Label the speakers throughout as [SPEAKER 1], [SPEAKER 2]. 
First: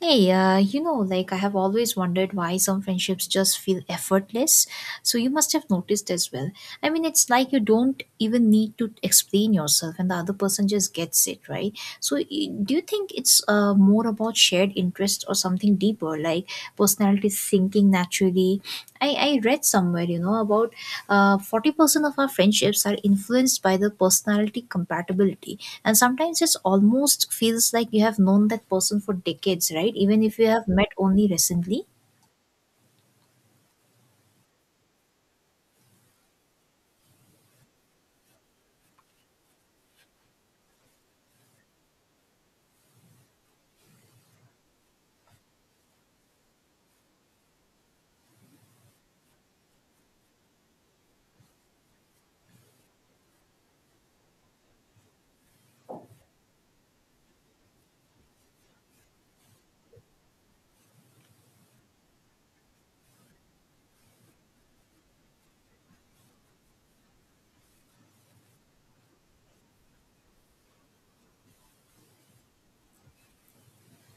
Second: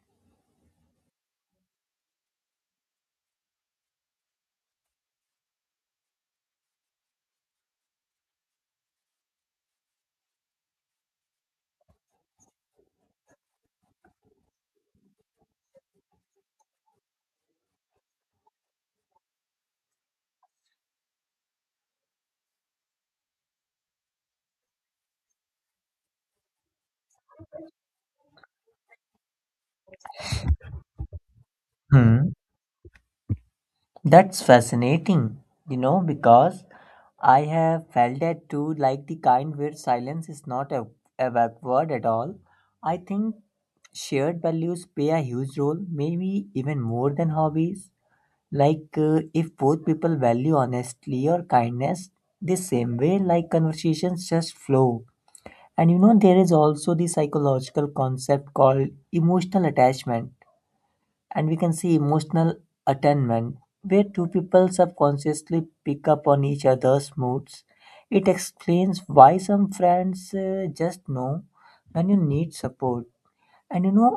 [SPEAKER 1] Hey, you know, like I have always wondered why some friendships just feel effortless. So you must have noticed as well. I mean, it's like you don't even need to explain yourself, and the other person just gets it, right? Do you think it's more about shared interest or something deeper, like personality sinking naturally? I read somewhere, you know, about 40% of our friendships are influenced by the personality compatibility. And sometimes it's almost feels like you have known that person for decades, right? Even if you have met only recently.
[SPEAKER 2] Hmm, that's fascinating, you know, because I have felt that too, like the kind where silence is not a backward at all. I think shared values play a huge role, maybe even more than hobbies. Like, if both people value honesty or kindness the same way, like conversations just flow. And you know, there is also the psychological concept called emotional attachment, and we can see emotional attunement where two people subconsciously pick up on each other's moods. It explains why some friends just know when you need support. And you know,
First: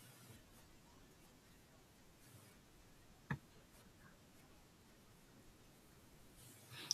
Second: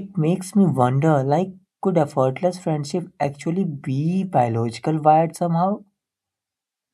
[SPEAKER 2] it makes me wonder, like could effortless friendship actually be biological wired somehow?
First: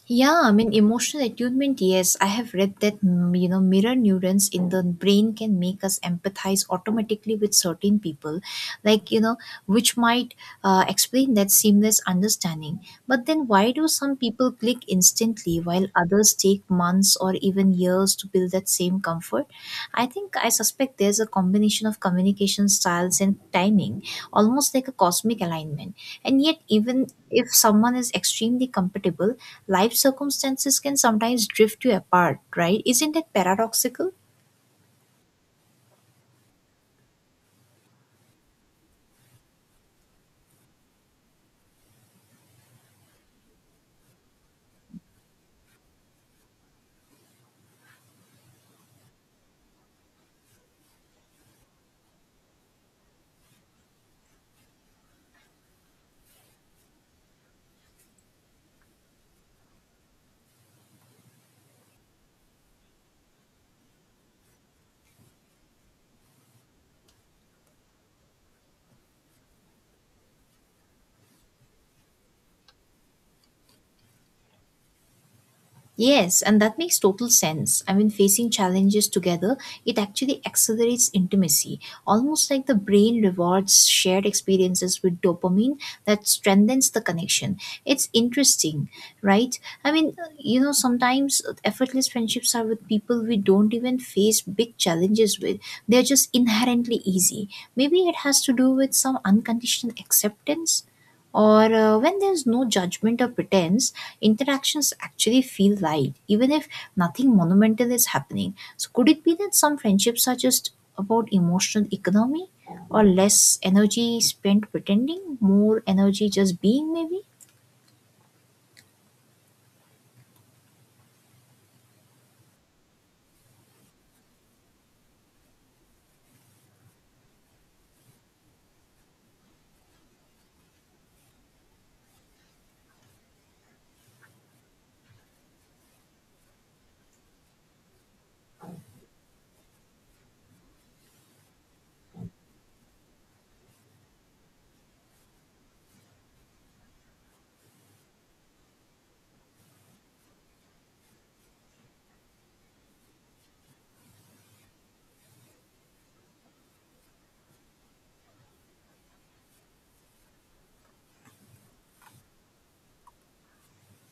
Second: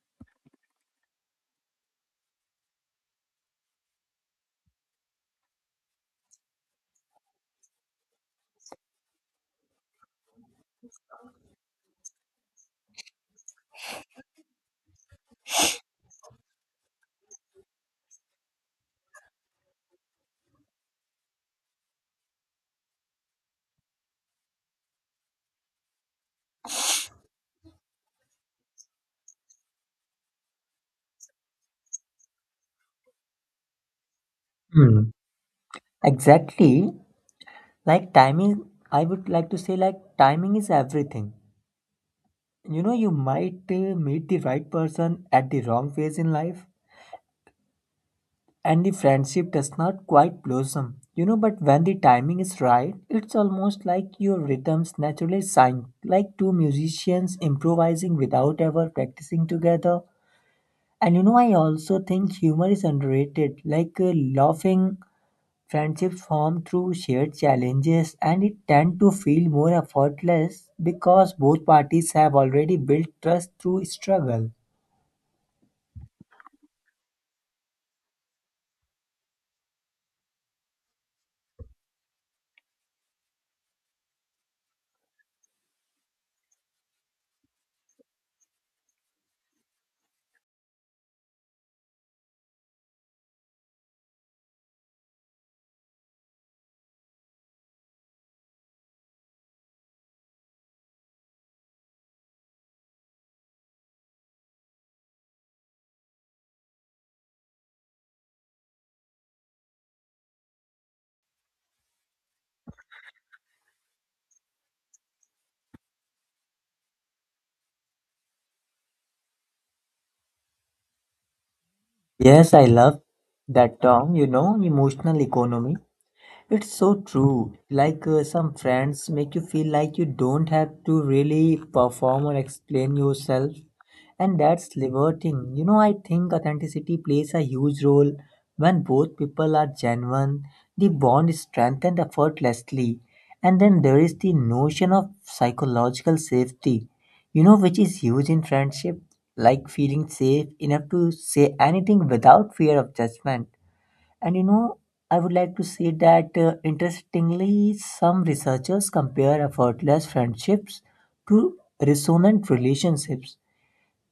[SPEAKER 1] Yeah, I mean, emotional attunement, yes. I have read that, you know, mirror neurons in the brain can make us empathize automatically with certain people, like, you know, which might explain that seamless understanding. But then why do some people click instantly while others take months or even years to build that same comfort? I suspect there's a combination of communication styles and timing, almost like a cosmic alignment. And yet, even if someone is extremely compatible, life circumstances can sometimes drift you apart, right? Isn't it paradoxical?
[SPEAKER 2] Hmm. Exactly. Like timing, I would like to say like timing is everything. You know, you might meet the right person at the wrong phase in life, and the friendship does not quite blossom. You know, but when the timing is right, it's almost like your rhythms naturally sync, like two musicians improvising without ever practicing together. And you know, I also think humor is underrated, like laughing friendships form through shared challenges, and it tend to feel more effortless because both parties have already built trust through struggle.
[SPEAKER 1] Yes, and that makes total sense. I mean, facing challenges together, it actually accelerates intimacy, almost like the brain rewards shared experiences with dopamine that strengthens the connection. It's interesting, right? I mean, you know, sometimes effortless friendships are with people we don't even face big challenges with. They're just inherently easy. Maybe it has to do with some unconditional acceptance or when there's no judgment or pretense interactions actually feel light, even if nothing monumental is happening. So, could it be that some friendships are just about emotional economy or less energy spent pretending, more energy just being, maybe?
[SPEAKER 2] Yes, I love that term, you know, emotional economy. It's so true. Like some friends make you feel like you don't have to really perform or explain yourself, and that's liberating. You know, I think authenticity plays a huge role. When both people are genuine, the bond is strengthened effortlessly. And then there is the notion of psychological safety, you know, which is huge in friendship, like feeling safe enough to say anything without fear of judgment. And you know, I would like to say that interestingly, some researchers compare effortless friendships to resonant relationships,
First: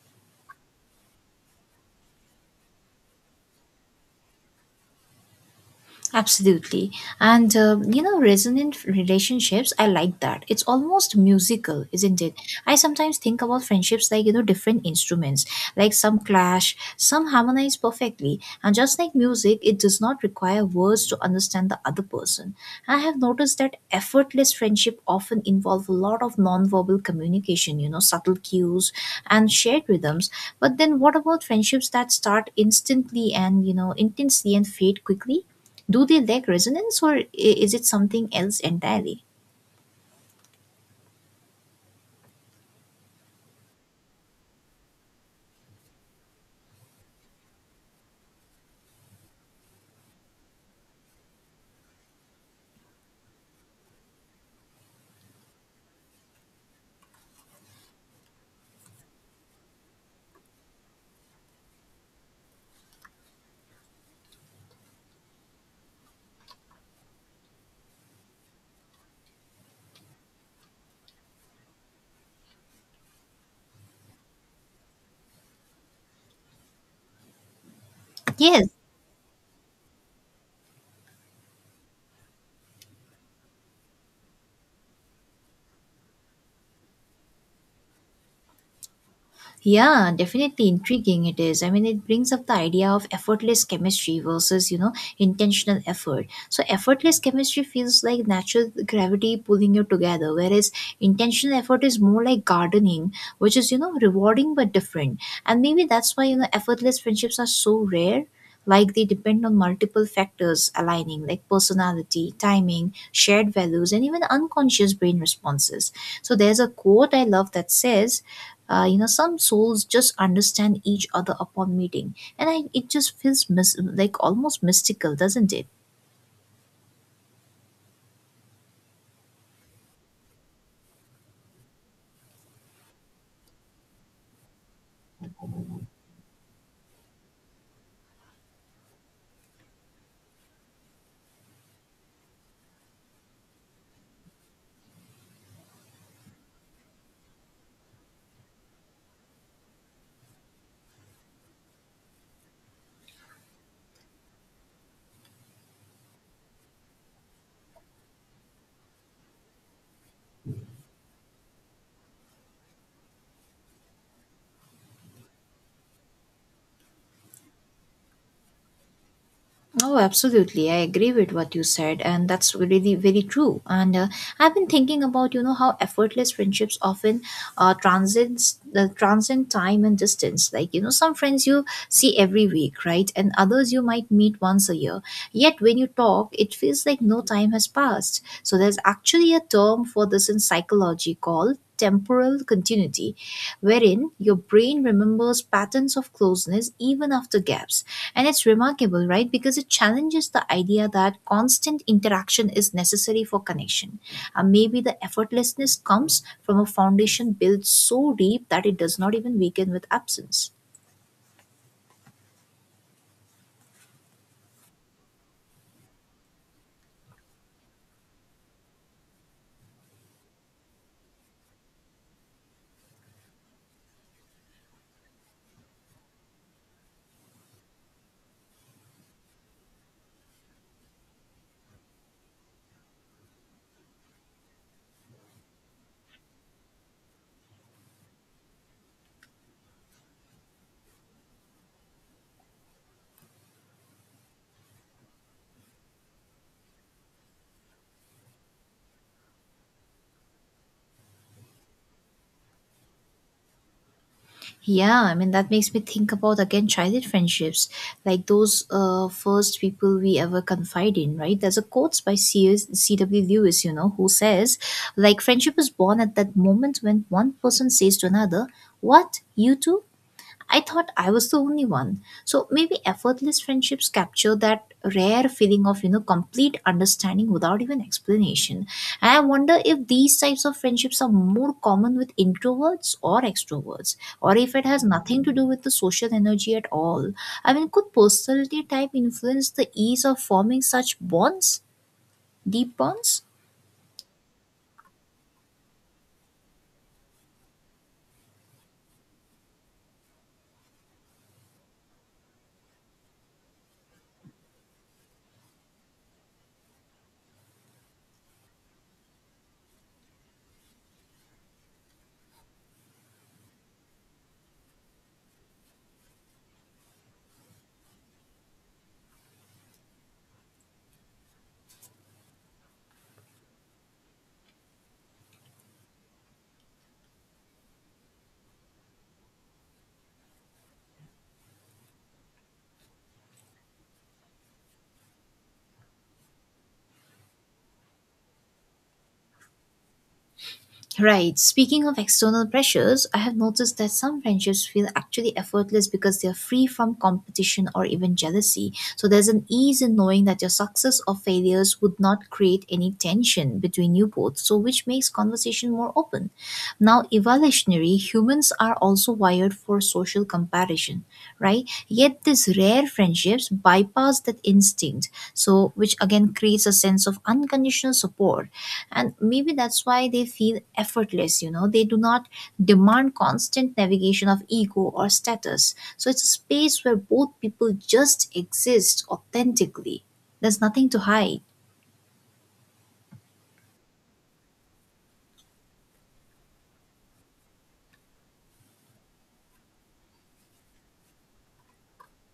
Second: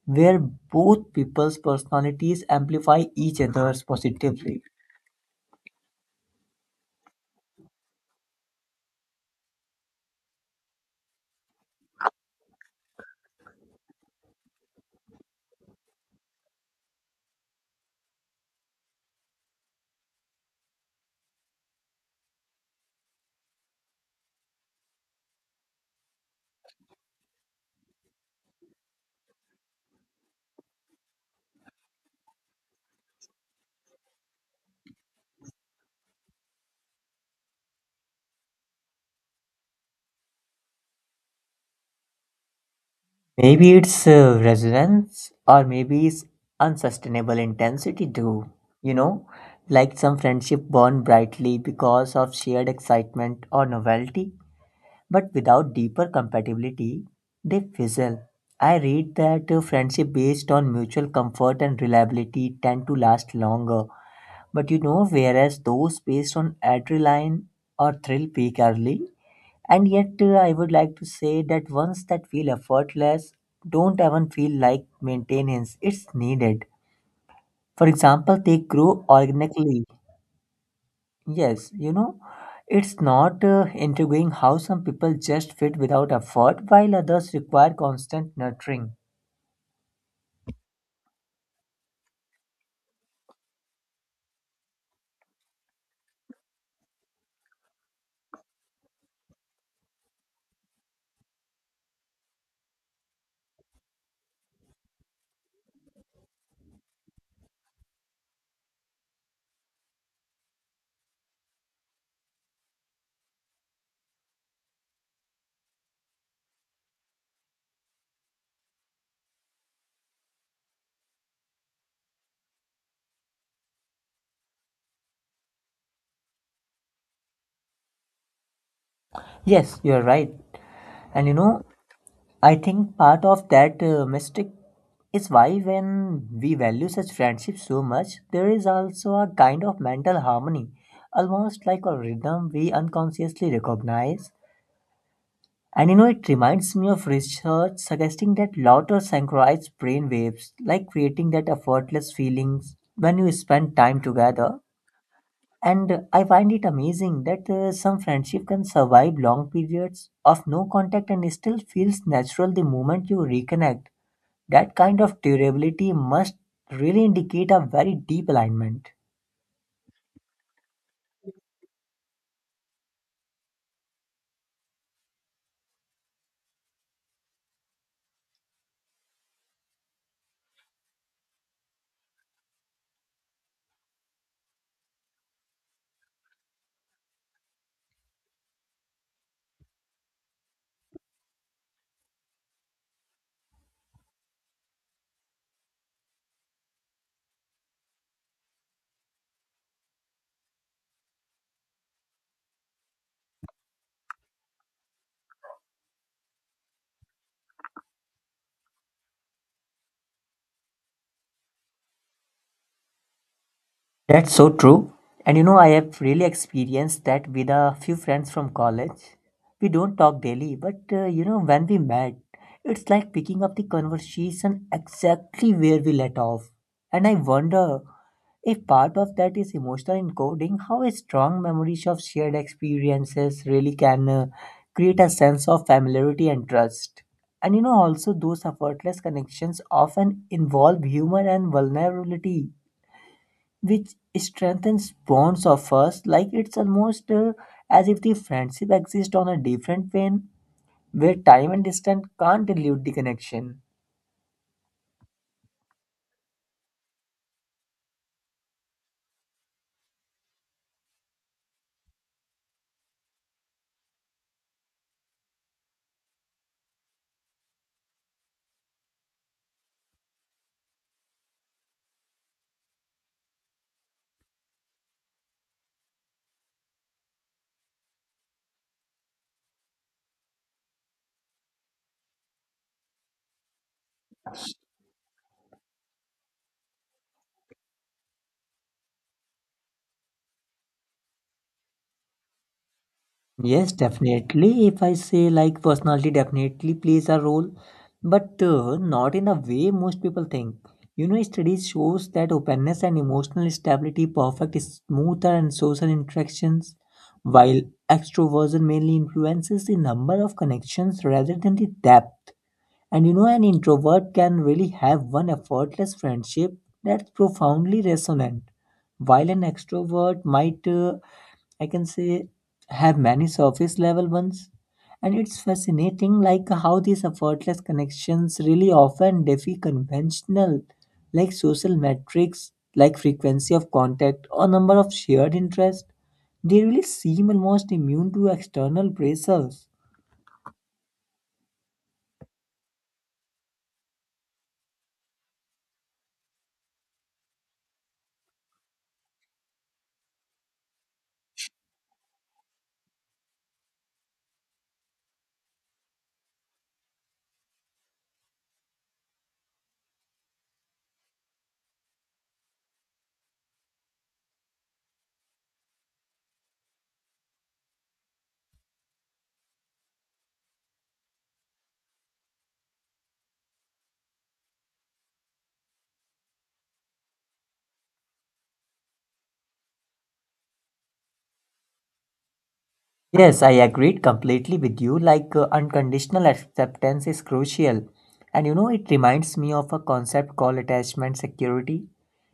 [SPEAKER 2] where both people's personalities amplify each other's positively.
[SPEAKER 1] Absolutely. And, you know, resonant relationships, I like that. It's almost musical, isn't it? I sometimes think about friendships like, you know, different instruments, like some clash, some harmonize perfectly. And just like music, it does not require words to understand the other person. I have noticed that effortless friendship often involve a lot of nonverbal communication, you know, subtle cues and shared rhythms. But then what about friendships that start instantly and, you know, intensely and fade quickly? Do they lack resonance, or is it something else entirely?
[SPEAKER 2] Maybe it's resonance, or maybe it's unsustainable intensity, too. You know, like some friendship burn brightly because of shared excitement or novelty, but without deeper compatibility, they fizzle. I read that friendship based on mutual comfort and reliability tend to last longer, but you know, whereas those based on adrenaline or thrill peak early. And yet, I would like to say that ones that feel effortless don't even feel like maintenance, it's needed. For example, they
[SPEAKER 1] Yes.
[SPEAKER 2] grow organically. Yes, you know, it's not intriguing how some people just fit without effort while others require constant nurturing.
[SPEAKER 1] Yeah, definitely intriguing it is. I mean, it brings up the idea of effortless chemistry versus, you know, intentional effort. So, effortless chemistry feels like natural gravity pulling you together, whereas intentional effort is more like gardening, which is, you know, rewarding but different. And maybe that's why, you know, effortless friendships are so rare. Like they depend on multiple factors aligning, like personality, timing, shared values, and even unconscious brain responses. So, there's a quote I love that says, you know, some souls just understand each other upon meeting, and I, it just feels like almost mystical, doesn't it?
[SPEAKER 2] Yes, you're right. And you know, I think part of that mystic is why when we value such friendship so much, there is also a kind of mental harmony, almost like a rhythm we unconsciously recognize. And you know, it reminds me of research suggesting that laughter synchronize brain waves, like creating that effortless feelings when you spend time together. And I find it amazing that some friendship can survive long periods of no contact and still feels natural the moment you reconnect. That kind of durability must really indicate a very deep alignment.
[SPEAKER 1] Oh, absolutely. I agree with what you said, and that's really very true. And I've been thinking about, you know, how effortless friendships often transcend time and distance. Like, you know, some friends you see every week, right, and others you might meet once a year. Yet when you talk, it feels like no time has passed. So there's actually a term for this in psychology called temporal continuity, wherein your brain remembers patterns of closeness even after gaps, and it's remarkable, right? Because it challenges the idea that constant interaction is necessary for connection. And maybe the effortlessness comes from a foundation built so deep that it does not even weaken with absence.
[SPEAKER 2] That's so true. And you know, I have really experienced that with a few friends from college. We don't talk daily, but you know, when we met, it's like picking up the conversation exactly where we let off. And I wonder if part of that is emotional encoding, how strong memories of shared experiences really can create a sense of familiarity and trust. And you know, also, those effortless connections often involve humor and vulnerability, which strengthens bonds of us, like it's almost as if the friendship exists on a different plane where time and distance can't dilute the connection.
[SPEAKER 1] Yeah, I mean, that makes me think about again childhood friendships, like those first people we ever confide in, right? There's a quote by C.S. C.W. Lewis, you know, who says, like, friendship is born at that moment when one person says to another, "What? You too? I thought I was the only one." So maybe effortless friendships capture that rare feeling of, you know, complete understanding without even explanation. And I wonder if these types of friendships are more common with introverts or extroverts, or if it has nothing to do with the social energy at all. I mean, could personality type influence the ease of forming such bonds, deep bonds?
[SPEAKER 2] Yes, definitely, if I say like personality definitely plays a role, but not in a way most people think. You know, studies shows that openness and emotional stability perfect smoother and social interactions, while extroversion mainly influences the number of connections rather than the depth. And you know, an introvert can really have one effortless friendship that's profoundly resonant, while an extrovert might, I can say, have many surface level ones. And it's fascinating, like how these effortless connections really often defy conventional, like social metrics, like frequency of contact or number of shared interests. They really seem almost immune to external pressures.
[SPEAKER 1] Right. Speaking of external pressures, I have noticed that some friendships feel actually effortless because they are free from competition or even jealousy. So there's an ease in knowing that your success or failures would not create any tension between you both, so which makes conversation more open. Now, evolutionary humans are also wired for social comparison, right? Yet these rare friendships bypass that instinct, so which again creates a sense of unconditional support, and maybe that's why they feel effortless. You know, they do not demand constant navigation of ego or status, so it's a space where both people just exist authentically. There's nothing to hide.
[SPEAKER 2] Yes, I agreed completely with you. Like unconditional acceptance is crucial. And you know, it reminds me of a concept called attachment security.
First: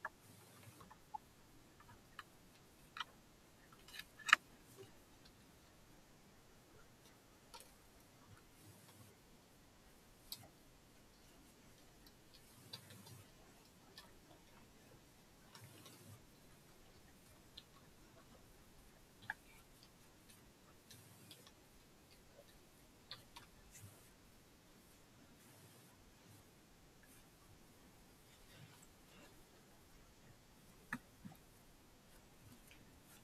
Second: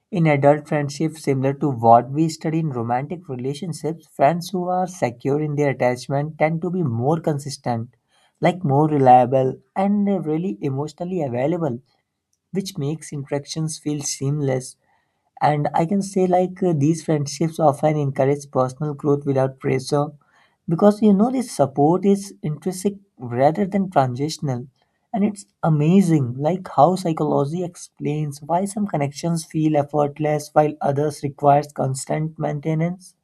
[SPEAKER 2] In adult friendships, similar to what we study in romantic relationships, friends who are secure in their attachment tend to be more consistent, like more reliable, and really emotionally available, which makes interactions feel seamless. And I can say like these friendships often encourage personal growth without pressure, because you know this support is intrinsic rather than transitional. And it's amazing like how psychology explains why some connections feel effortless while others requires constant maintenance.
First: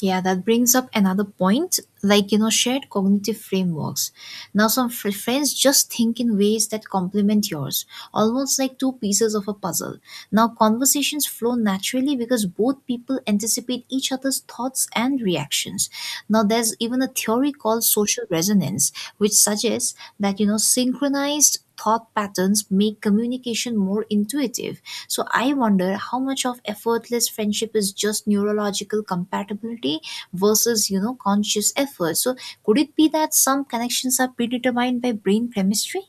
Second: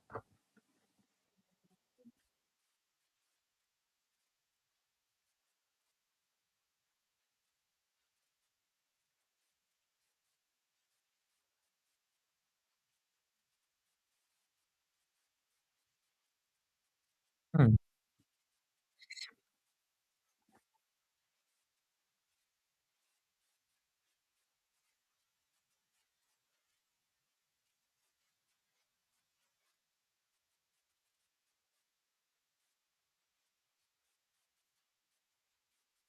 [SPEAKER 1] Yeah, that brings up another point, like, you know, shared cognitive frameworks. Now, some friends just think in ways that complement yours, almost like two pieces of a puzzle. Now, conversations flow naturally because both people anticipate each other's thoughts and reactions. Now, there's even a theory
[SPEAKER 2] Hmm.
[SPEAKER 1] called social resonance, which suggests that, you know, synchronized thought patterns make communication more intuitive, so I wonder how much of effortless friendship is just neurological compatibility versus, you know, conscious effort. So could it be that some connections are predetermined by brain chemistry?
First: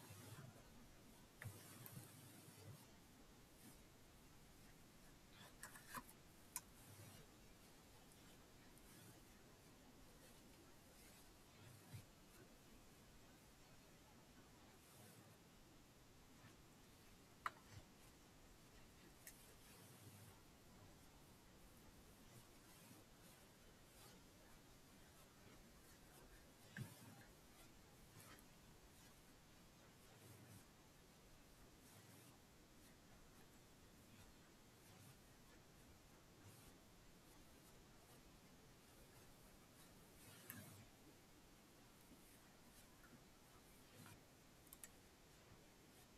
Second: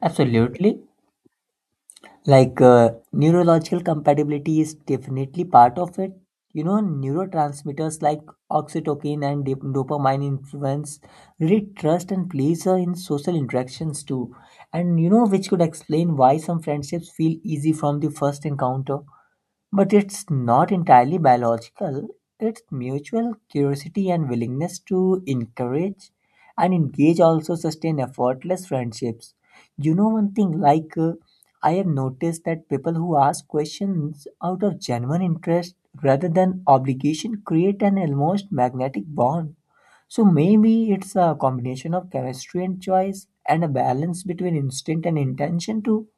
[SPEAKER 2] Absolutely. Like neurological compatibility is definitely part of it. You know, neurotransmitters like oxytocin and dopamine influence really trust and pleasure in social interactions too. And you know, which could explain why some friendships feel easy from the first encounter, but it's not entirely biological, it's mutual curiosity and willingness to encourage and engage also sustain effortless friendships. You know, one thing like I have noticed that people who ask questions out of genuine interest rather than obligation create an almost magnetic bond. So maybe it's a combination of chemistry and choice, and a balance between instinct and intention too.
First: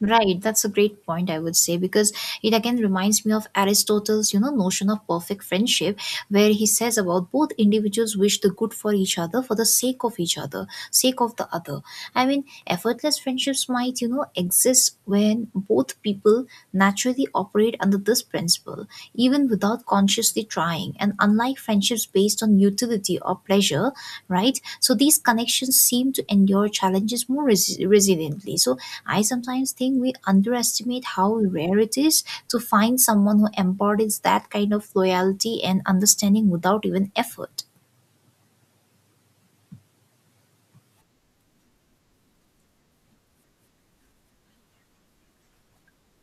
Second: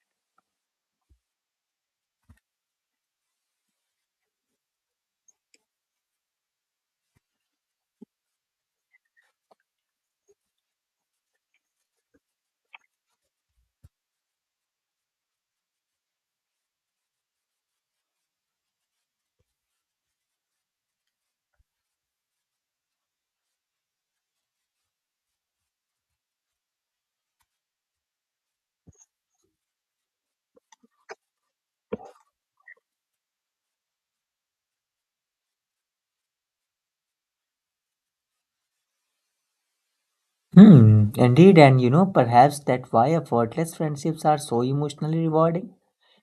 [SPEAKER 1] Right, that's a great point, I would say, because it again reminds me of Aristotle's, you know, notion of perfect friendship, where he says about both individuals wish the good for each other, for the sake of each other, sake of the other. I mean, effortless friendships might, you know, exist when both people naturally operate under this principle, even without consciously trying. And unlike friendships based on utility or pleasure, right? So these connections seem to endure challenges more resiliently. So I sometimes think we underestimate how rare it is to find someone who embodies that kind of loyalty and understanding without even effort.
[SPEAKER 2] Hmm, indeed, and you know, perhaps that's why effortless friendships are so emotionally rewarding.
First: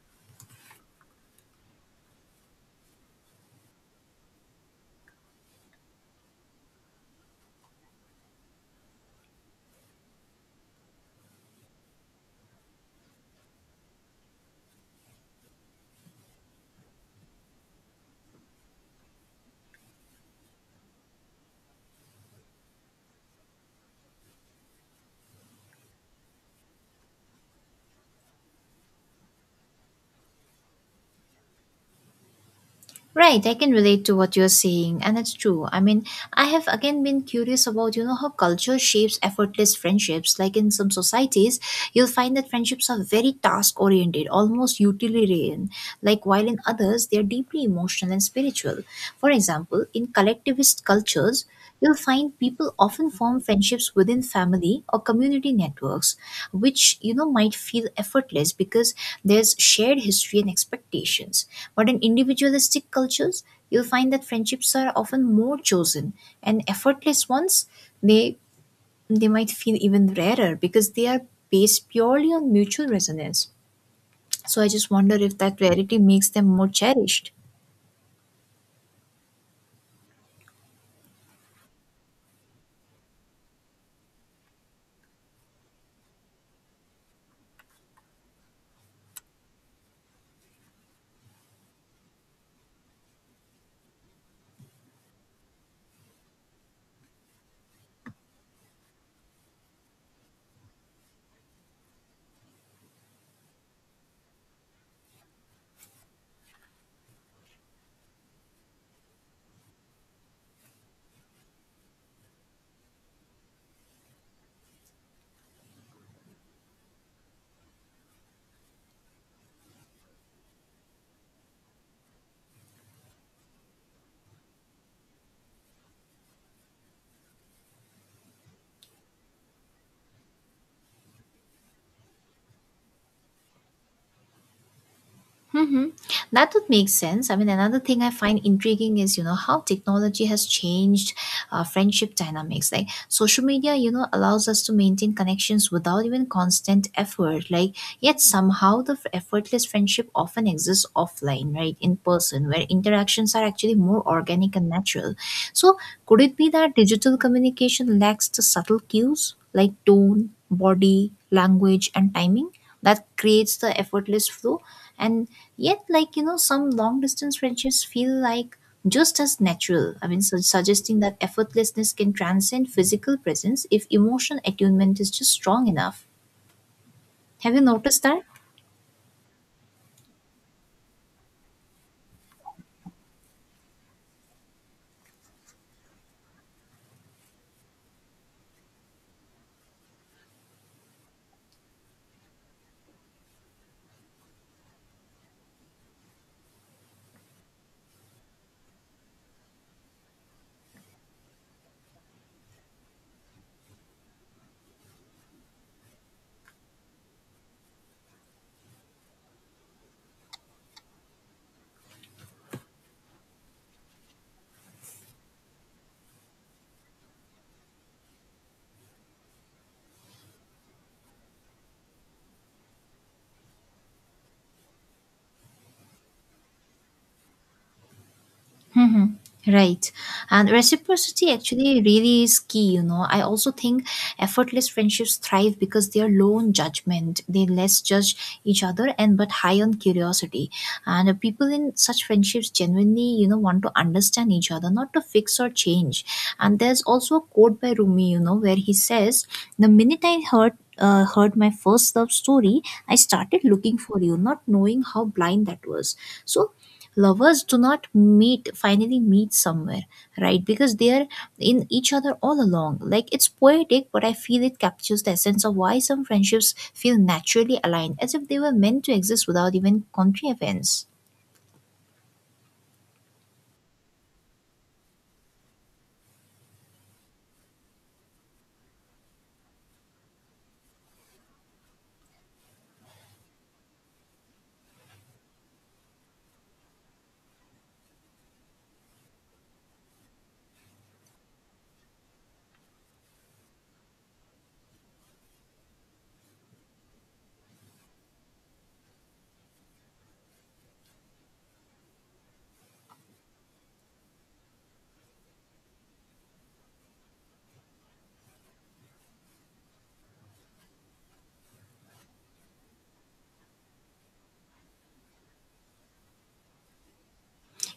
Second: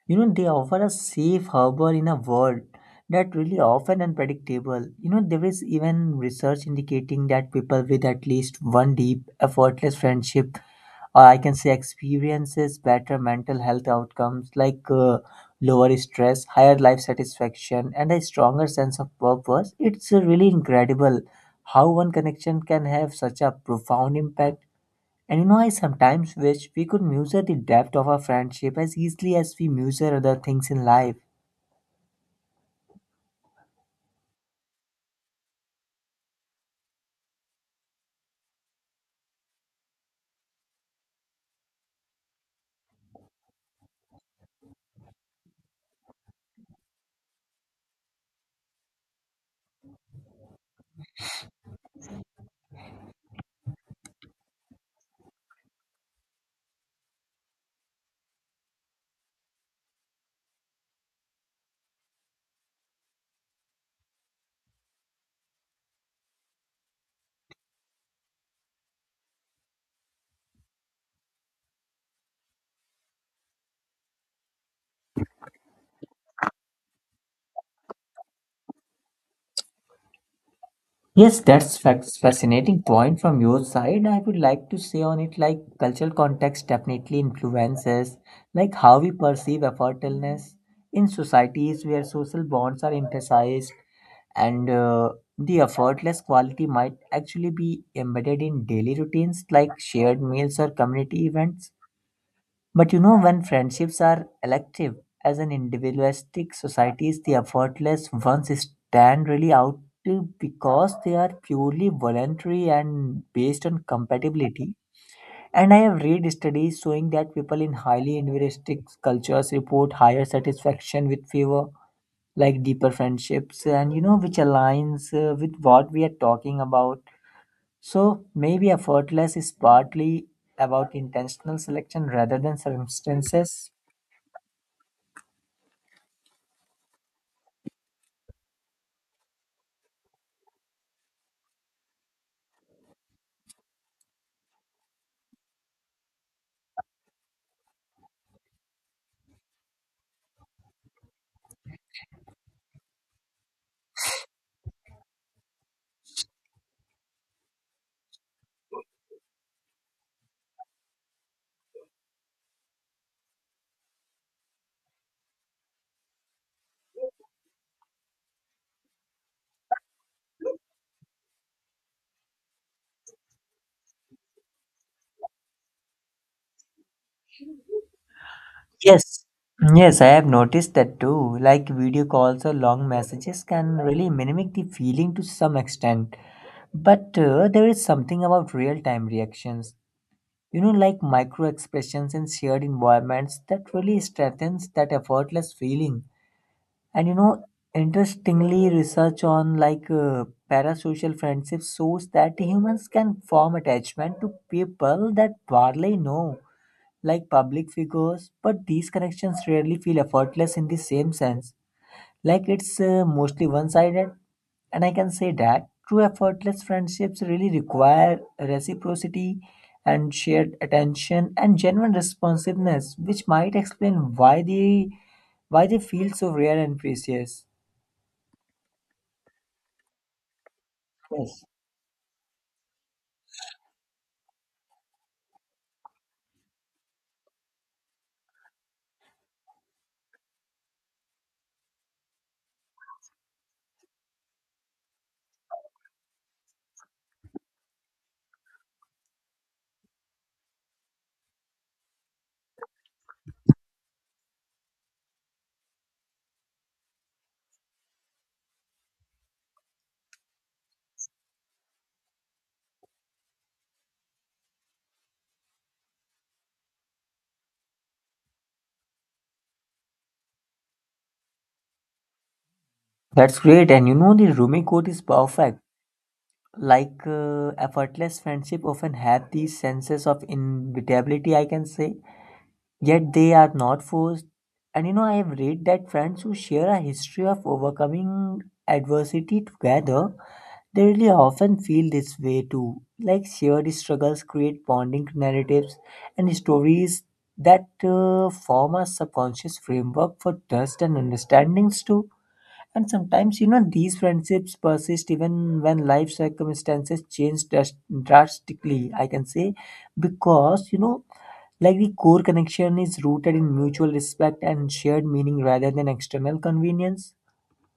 [SPEAKER 2] You know, they offer a safe harbor in a world that really often unpredictable. You know, there is even research indicating that people with at least one deep, effortless friendship, or I can say experiences better mental health outcomes, like lower stress, higher life satisfaction, and a stronger sense of purpose. It's really incredible how one connection can have such a profound impact. And you know, I sometimes wish we could measure the depth of our friendship as easily as we measure other things in life.
[SPEAKER 1] Right, I can relate to what you're saying, and it's true. I mean, I have again been curious about, you know, how culture shapes effortless friendships. Like in some societies, you'll find that friendships are very task oriented, almost utilitarian, like while in others, they're deeply emotional and spiritual. For example, in collectivist cultures, you'll find people often form friendships within family or community networks, which, you know, might feel effortless because there's shared history and expectations, but in individualistic cultures, you'll find that friendships are often more chosen, and effortless ones, they they might feel even rarer because they are based purely on mutual resonance. So I just wonder if that rarity makes them more cherished.
[SPEAKER 2] Yes, that's fascinating point from your side. I would like to say on it like cultural context definitely influences like how we perceive effortlessness in societies where social bonds are emphasized. And the effortless quality might actually be embedded in daily routines like shared meals or community events. But you know, when friendships are elective, as an individualistic societies, the effortless ones stand really out because they are purely voluntary and based on compatibility. And I have read studies showing that people in highly individualistic cultures report higher satisfaction with fewer, like deeper friendships, and you know, which aligns with what we are talking about. So maybe effortless is partly about intentional selection rather than circumstances.
[SPEAKER 1] That would make sense. I mean, another thing I find intriguing is, you know, how technology has changed friendship dynamics. Like social media, you know, allows us to maintain connections without even constant effort. Like, yet somehow the effortless friendship often exists offline, right, in person, where interactions are actually more organic and natural. So, could it be that digital communication lacks the subtle cues like tone, body, language, and timing that creates the effortless flow? And yet, like, you know, some long distance friendships feel like just as natural. I mean, so suggesting that effortlessness can transcend physical presence if emotional attunement is just strong enough. Have you noticed that?
[SPEAKER 2] Yes. Yes, I have noticed that too. Like video calls or long messages can really mimic the feeling to some extent. But there is something about real time reactions, you know, like micro expressions in shared environments that really strengthens that effortless feeling. And you know, interestingly, research on like parasocial friendships shows that humans can form attachment to people that barely know, like public figures, but these connections rarely feel effortless in the same sense. Like it's mostly one sided, and I can say that true effortless friendships really require reciprocity and shared attention and genuine responsiveness, which might explain why they feel so rare and precious.
[SPEAKER 1] Hmm. Right. And reciprocity
[SPEAKER 2] Yes.
[SPEAKER 1] actually really is key, you know. I also think effortless friendships thrive because they are low on judgment. They less judge each other and but high on curiosity. And people in such friendships genuinely, you know, want to understand each other, not to fix or change. And there's also a quote by Rumi, you know, where he says, "The minute I heard my first love story, I started looking for you, not knowing how blind that was. So lovers do not meet, finally meet somewhere, right, because they are in each other all along." Like it's poetic, but I feel it captures the essence of why some friendships feel naturally aligned, as if they were meant to exist without even contrivance.
[SPEAKER 2] That's great. And you know, the Rumi quote is perfect. Like effortless friendship often have these senses of inevitability, I can say, yet they are not forced. And you know, I have read that friends who share a history of overcoming adversity together, they really often feel this way too. Like shared struggles create bonding narratives and stories that form a subconscious framework for trust and understandings too. And sometimes, you know, these friendships persist even when life circumstances change drastically, I can say, because, you know, like the core connection is rooted in mutual respect and shared meaning rather than external convenience.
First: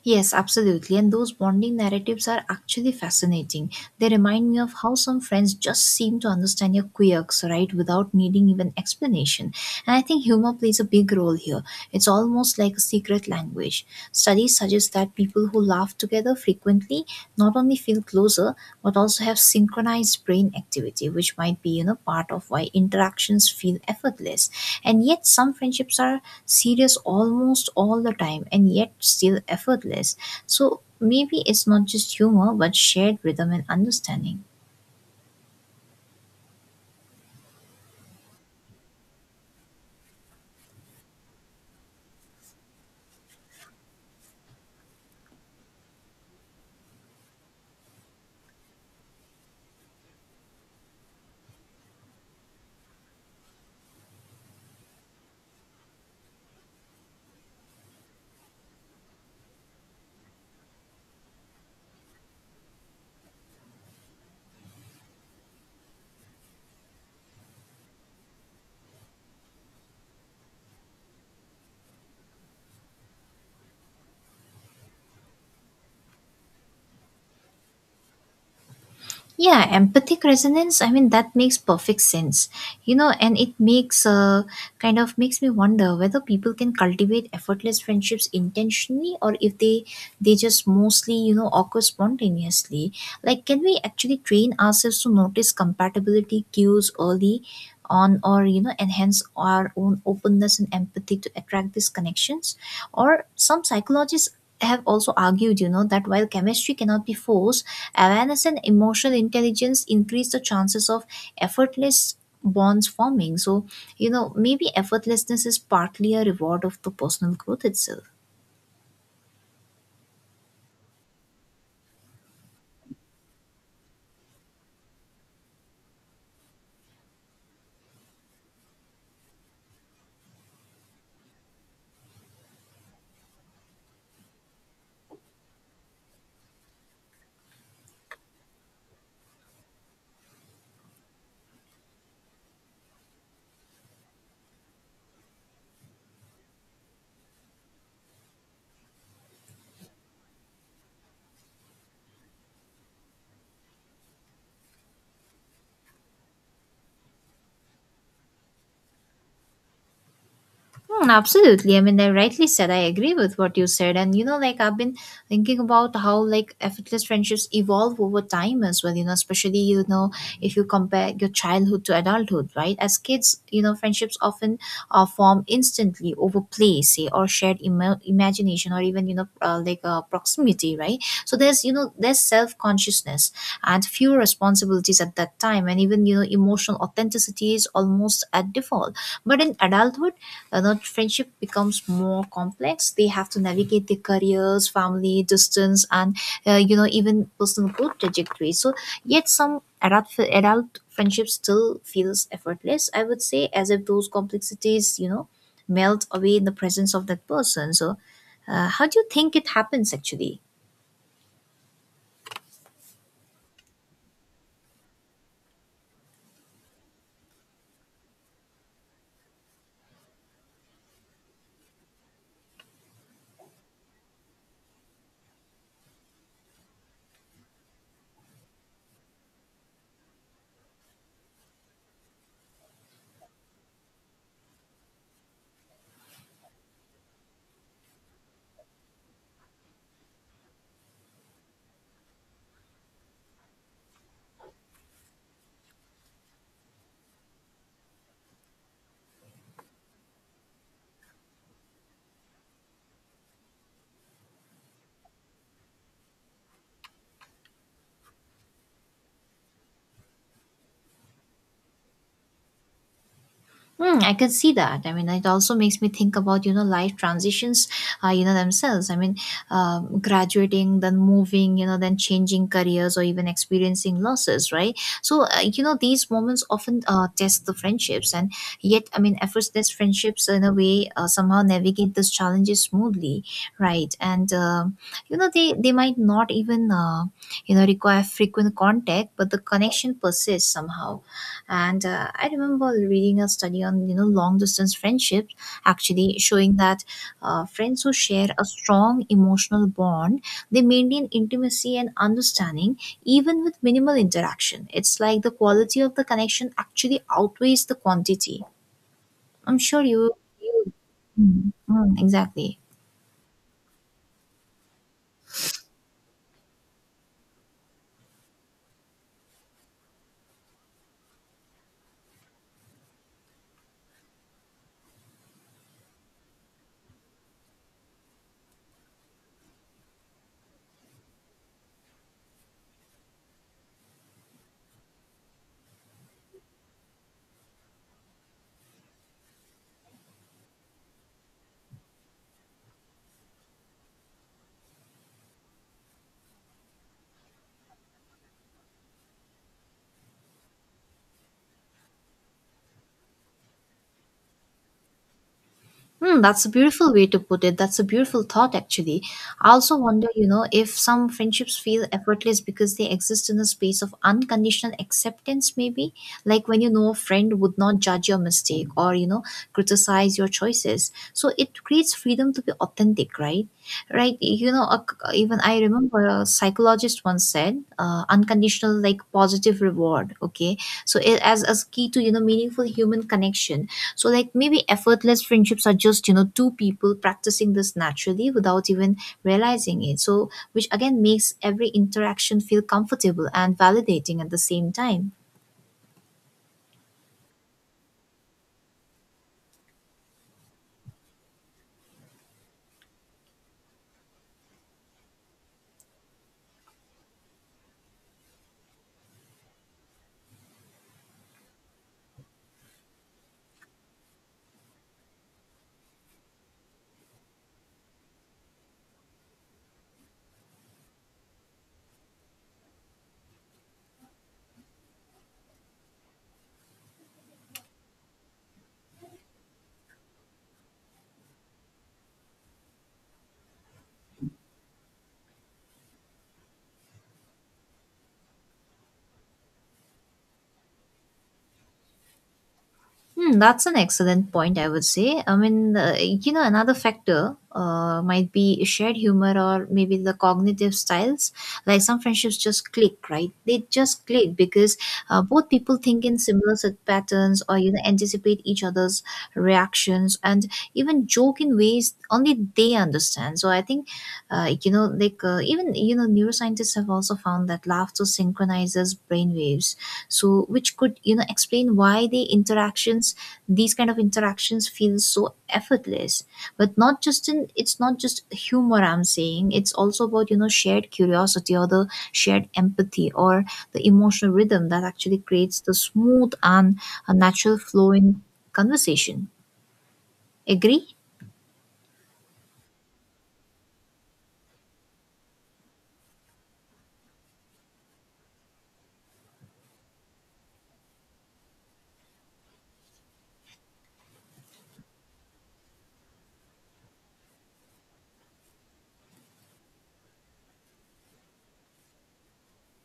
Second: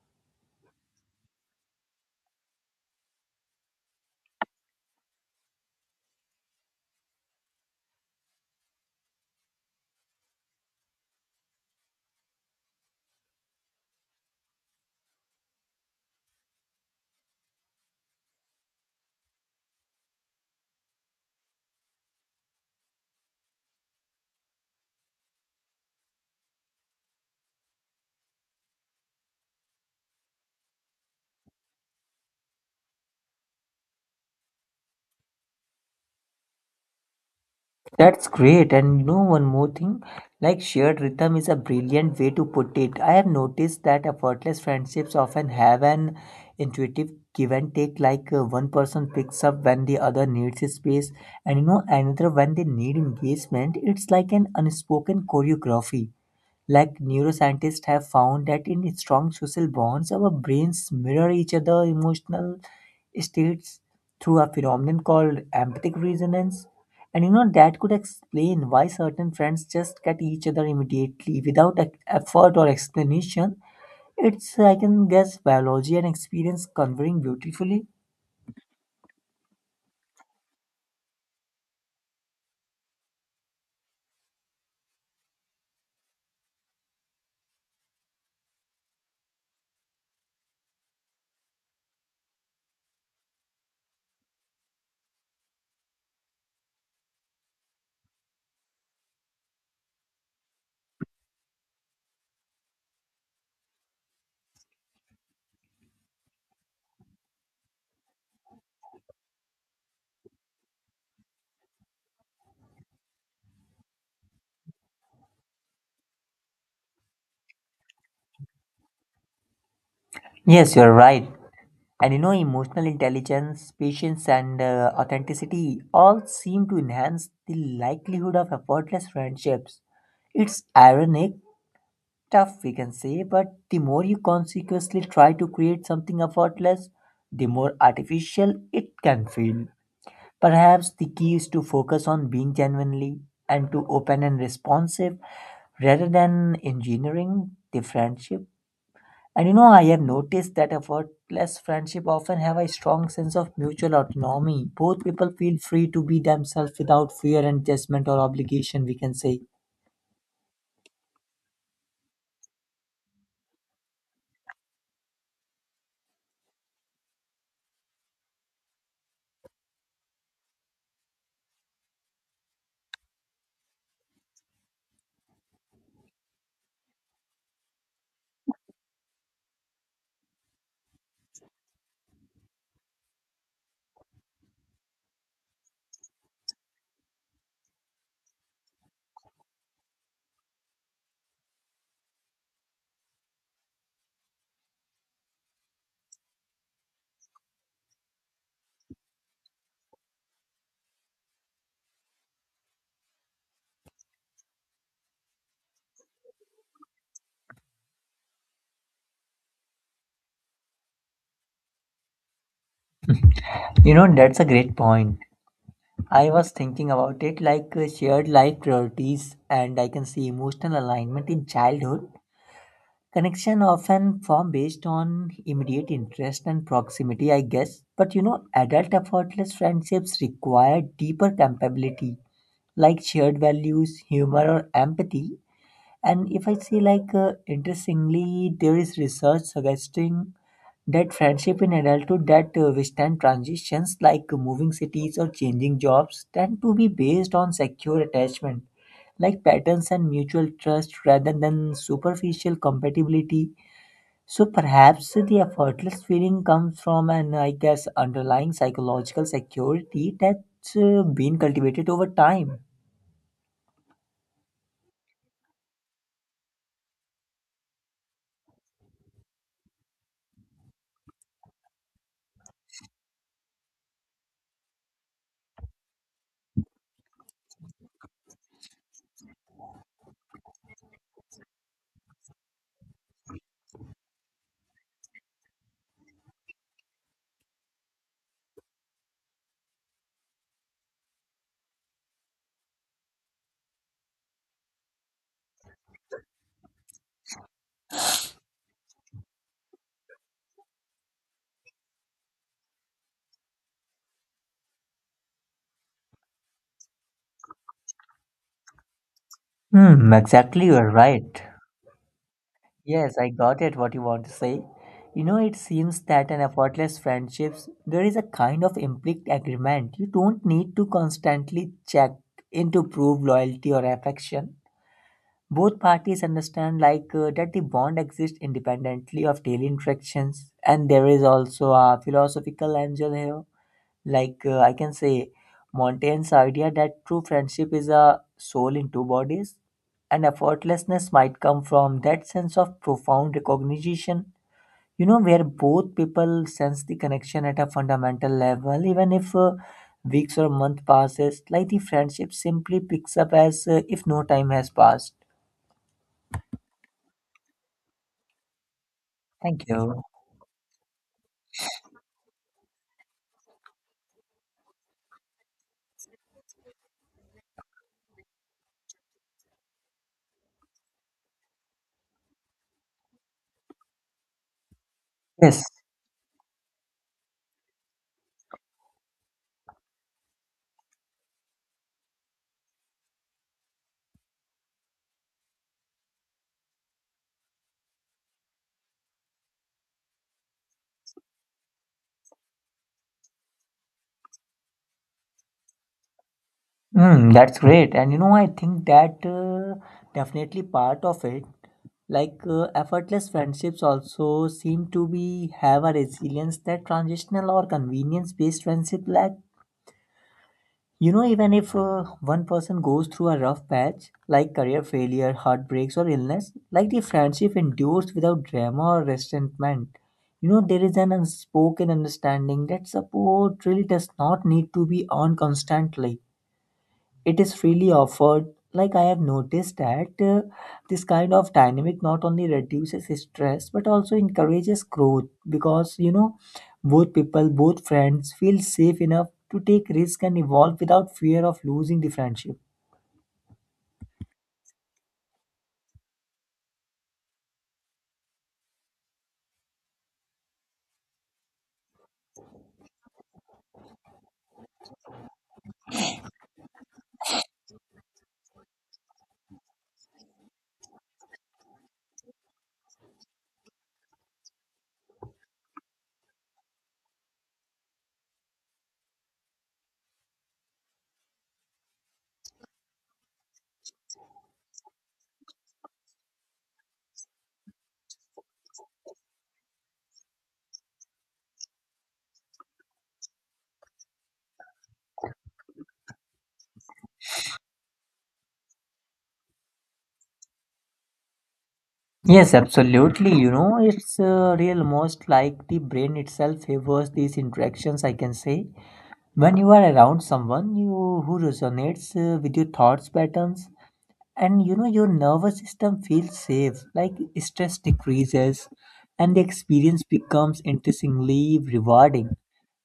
[SPEAKER 1] Yes, absolutely. And those bonding narratives are actually fascinating. They remind me of how some friends just seem to understand your quirks, right, without needing even explanation. And I think humor plays a big role here. It's almost like a secret language. Studies suggest that people who laugh together frequently not only feel closer but also have synchronized brain activity, which might be, you know, part of why interactions feel effortless. And yet some friendships are serious almost all the time and yet still effortless, so maybe it's not just humor but shared rhythm and understanding.
[SPEAKER 2] That's great. And you know, one more thing, like shared rhythm is a brilliant way to put it. I have noticed that effortless friendships often have an intuitive give and take, like one person picks up when the other needs his space, and you know, another when they need engagement. It's like an unspoken choreography. Like neuroscientists have found that in strong social bonds, our brains mirror each other emotional states through a phenomenon called empathic resonance. And you know that could explain why certain friends just get each other immediately without effort or explanation. It's, I can guess, biology and experience converging beautifully.
[SPEAKER 1] Yeah, empathic resonance. I mean, that makes perfect sense, and it makes kind of makes me wonder whether people can cultivate effortless friendships intentionally, or if they just mostly occur spontaneously. Like, can we actually train ourselves to notice compatibility cues early on, or enhance our own openness and empathy to attract these connections? Or some psychologists have also argued that while chemistry cannot be forced, awareness and emotional intelligence increase the chances of effortless bonds forming. So maybe effortlessness is partly a reward of the personal growth itself.
[SPEAKER 2] Yes, you're right. And you know, emotional intelligence, patience, and authenticity all seem to enhance the likelihood of effortless friendships. It's ironic, tough we can say, but the more you consciously try to create something effortless, the more artificial it can feel. Perhaps the key is to focus on being genuinely and to open and responsive rather than engineering the friendship. And you know, I have noticed that effortless friendship often have a strong sense of mutual autonomy. Both people feel free to be themselves without fear and judgment or obligation, we can say.
[SPEAKER 1] Hmm, absolutely. I mean, I rightly said I agree with what you said. And, like, I've been thinking about how, like, effortless friendships evolve over time as well, especially, if you compare your childhood to adulthood, right? As kids, friendships often are formed instantly over play, say, or shared imagination, or even, like proximity, right? So there's, there's self consciousness and few responsibilities at that time. And even, emotional authenticity is almost at default. But in adulthood, friendship becomes more complex. They have to navigate their careers, family, distance, and even personal growth trajectory. So yet some adult friendship still feels effortless, I would say, as if those complexities melt away in the presence of that person. So how do you think it happens actually?
[SPEAKER 2] You know, that's a great point. I was thinking about it like shared life priorities, and I can see emotional alignment in childhood. Connection often form based on immediate interest and proximity, I guess. But you know, adult effortless friendships require deeper compatibility, like shared values, humor, or empathy. And if I say, like, interestingly, there is research suggesting that friendship in adulthood that withstand transitions like moving cities or changing jobs tend to be based on secure attachment like patterns and mutual trust rather than superficial compatibility. So perhaps the effortless feeling comes from an, I guess, underlying psychological security that's been cultivated over time.
[SPEAKER 1] Hmm, I can see that. I mean, it also makes me think about, life transitions, themselves. I mean, graduating, then moving, then changing careers, or even experiencing losses, right? So, these moments often test the friendships. And yet, I mean, effortless friendships in a way somehow navigate those challenges smoothly, right? And, they might not even, require frequent contact, but the connection persists somehow. And I remember reading a study on, long distance friendships, actually showing that friends who share a strong emotional bond, they maintain intimacy and understanding even with minimal interaction. It's like the quality of the connection actually outweighs the quantity. I'm sure you,
[SPEAKER 2] Hmm
[SPEAKER 1] you
[SPEAKER 2] exactly, you're right.
[SPEAKER 1] Mm, mm, exactly.
[SPEAKER 2] Yes, I got it what you want to say. You know, it seems that in effortless friendships, there is a kind of implicit agreement. You don't need to constantly check in to prove loyalty or affection. Both parties understand like that the bond exists independently of daily interactions, and there is also a philosophical angle here like I can say, Montaigne's idea that true friendship is a soul in two bodies, and effortlessness might come from that sense of profound recognition. You know, where both people sense the connection at a fundamental level, even if weeks or month passes, like the friendship simply picks up as if no time has passed.
[SPEAKER 1] Hmm, that's a beautiful way to put it. That's a beautiful thought, actually. I
[SPEAKER 2] Thank
[SPEAKER 1] also
[SPEAKER 2] you.
[SPEAKER 1] wonder, if some friendships feel effortless because they exist in a space of unconditional acceptance, maybe. Like, when a friend would not judge your mistake, or, criticize your choices. So it creates freedom to be authentic, right? Right. Even I
[SPEAKER 2] Yes.
[SPEAKER 1] remember a psychologist once said, unconditional, like, positive reward. Okay. So it, as key to, meaningful human connection. So like, maybe effortless friendships are just two people practicing this naturally without even realizing it, so which again makes every interaction feel comfortable and validating at the same time.
[SPEAKER 2] Mm, that's great. And you know, I think that definitely part of it. Like effortless friendships also seem to be have a resilience that transitional or convenience based friendship lack. You know, even if one person goes through a rough patch, like career failure, heartbreaks, or illness, like the friendship endures without drama or resentment. You know, there is an unspoken understanding that support really does not need to be earned constantly, it is freely offered. Like I have noticed that this kind of dynamic not only reduces stress but also encourages growth, because you know, both friends feel safe enough to take risk and evolve without fear of losing the friendship.
[SPEAKER 1] Hmm, that's an excellent point, I would say. I mean, another factor might be shared humor, or maybe the cognitive styles. Like, some friendships just click, right? They just click because both people think in similar set patterns, or, anticipate each other's reactions and even joke in ways only they understand. So I think, like even, neuroscientists have also found that laughter synchronizes brain waves, so which could explain why these kind of interactions feel so effortless. But not just in it's not just humor, I'm saying. It's also about, shared curiosity, or the shared empathy, or the emotional rhythm that actually creates the smooth and a natural flow in conversation. Agree.
[SPEAKER 2] Yes, absolutely. You know, it's real most like the brain itself favors these interactions, I can say. When you are around someone you who resonates with your thoughts patterns, and you know, your nervous system feels safe, like stress decreases and the experience becomes, interestingly, rewarding.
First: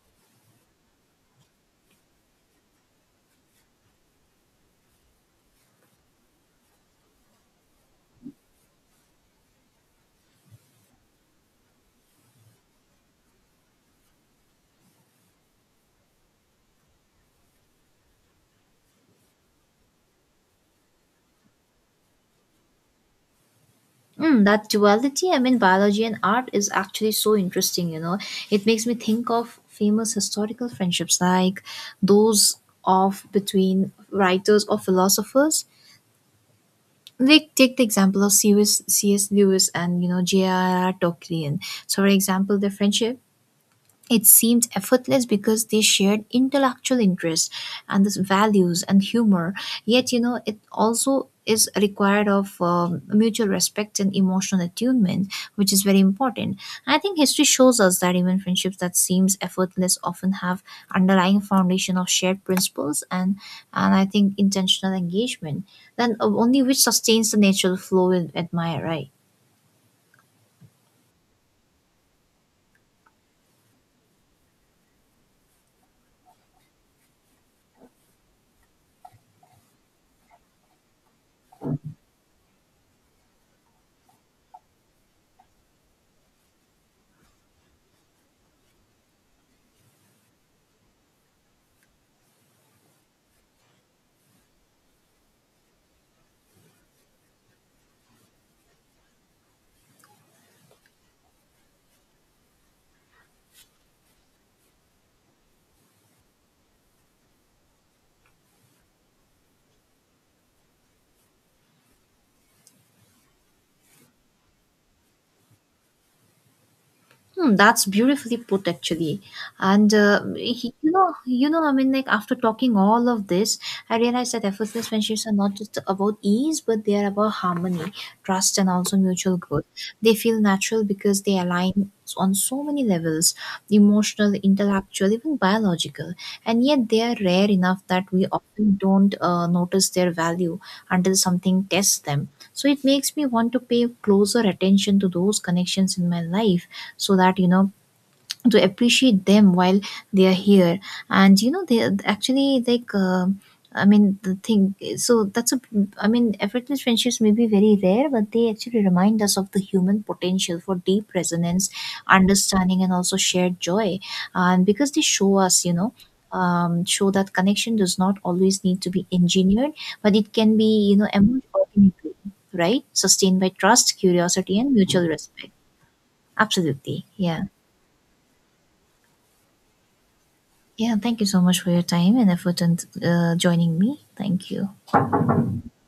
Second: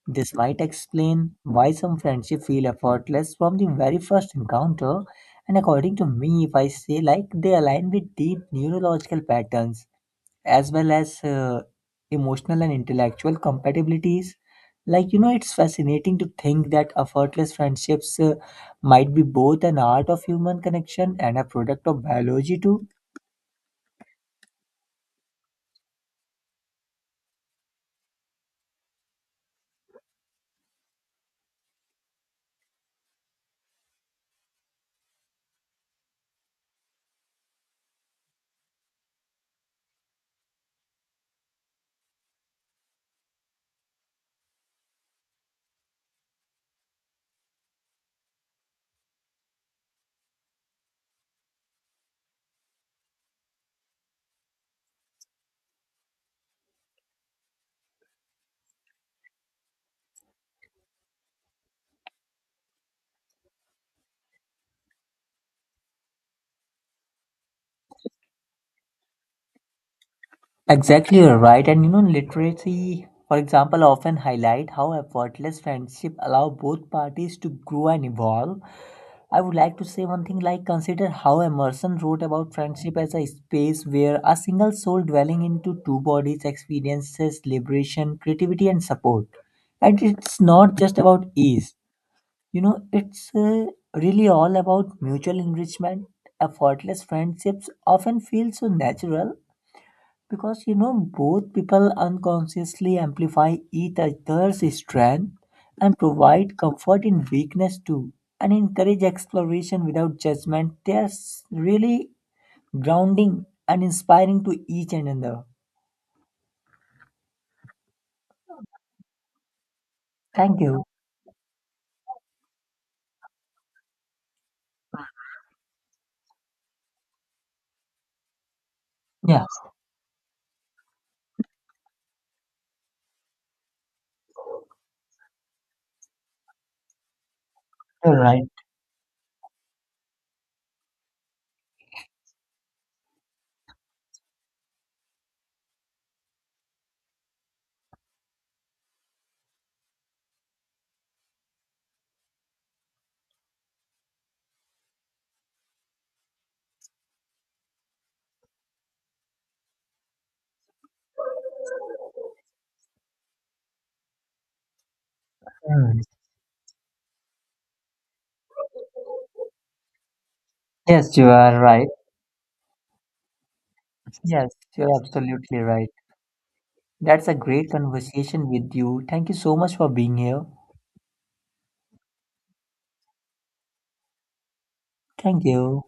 [SPEAKER 2] This might explain why some friendships feel effortless from the very first encounter, and according to me, if I say, like they align with deep neurological patterns as well as emotional and intellectual compatibilities. Like, you know, it's fascinating to think that effortless friendships might be both an art of human connection and a product of biology, too.
[SPEAKER 1] Mm, that duality, I mean, biology and art, is actually so interesting, you know. It makes me think of famous historical friendships, like those of between writers or philosophers. Like, take the example of C.S. Lewis and, J.R.R. Tolkien. So, for example, their friendship, it seemed effortless because they shared intellectual interests and this values and humor. Yet, it also is required of mutual respect and emotional attunement, which is very important. I think history shows us that even friendships that seems effortless often have underlying foundation of shared principles and I think intentional engagement. Then only which sustains the natural flow we admire, right?
[SPEAKER 2] Exactly, you're right. And you know, literacy, for example, often highlight how effortless friendship allow both parties to grow and evolve. I would like to say one thing, like consider how Emerson wrote about friendship as a space where a single soul dwelling into two bodies experiences liberation, creativity, and support. And it's not just about ease, you know, it's really all about mutual enrichment. Effortless friendships often feel so natural because you know, both people unconsciously amplify each other's strength and provide comfort in weakness too, and encourage exploration without judgment. They are really grounding and inspiring to each another.
[SPEAKER 1] Hmm, that's beautifully put, actually. And
[SPEAKER 2] Thank you.
[SPEAKER 1] I mean, like, after talking all of this, I realized that effortless friendships are not just about ease, but they are about harmony, trust, and also mutual
[SPEAKER 2] Yeah,
[SPEAKER 1] growth. They feel natural because they align on so many levels, emotional, intellectual, even biological. And yet they are rare enough that
[SPEAKER 2] you're
[SPEAKER 1] we
[SPEAKER 2] right.
[SPEAKER 1] often don't notice their value until something tests them. So it makes me want to pay closer attention to those connections in my life, so that, to appreciate them while they are here. And they are actually like, I mean the thing so that's a I mean, effortless friendships may be very rare, but they actually remind us of the human potential for deep resonance, understanding, and also shared joy. And because they show us,
[SPEAKER 2] Hmm.
[SPEAKER 1] show that connection does not always need to be engineered, but it can be,
[SPEAKER 2] Yes, you
[SPEAKER 1] emerged
[SPEAKER 2] are right.
[SPEAKER 1] organically, right? Sustained by trust,
[SPEAKER 2] Yes,
[SPEAKER 1] curiosity and
[SPEAKER 2] you're
[SPEAKER 1] mutual respect.
[SPEAKER 2] absolutely right.
[SPEAKER 1] Absolutely,
[SPEAKER 2] That's a
[SPEAKER 1] yeah.
[SPEAKER 2] great conversation with you. Thank you so much for being here.
[SPEAKER 1] Yeah, thank you so much for your time and effort and joining me. Thank you.
[SPEAKER 2] Thank you.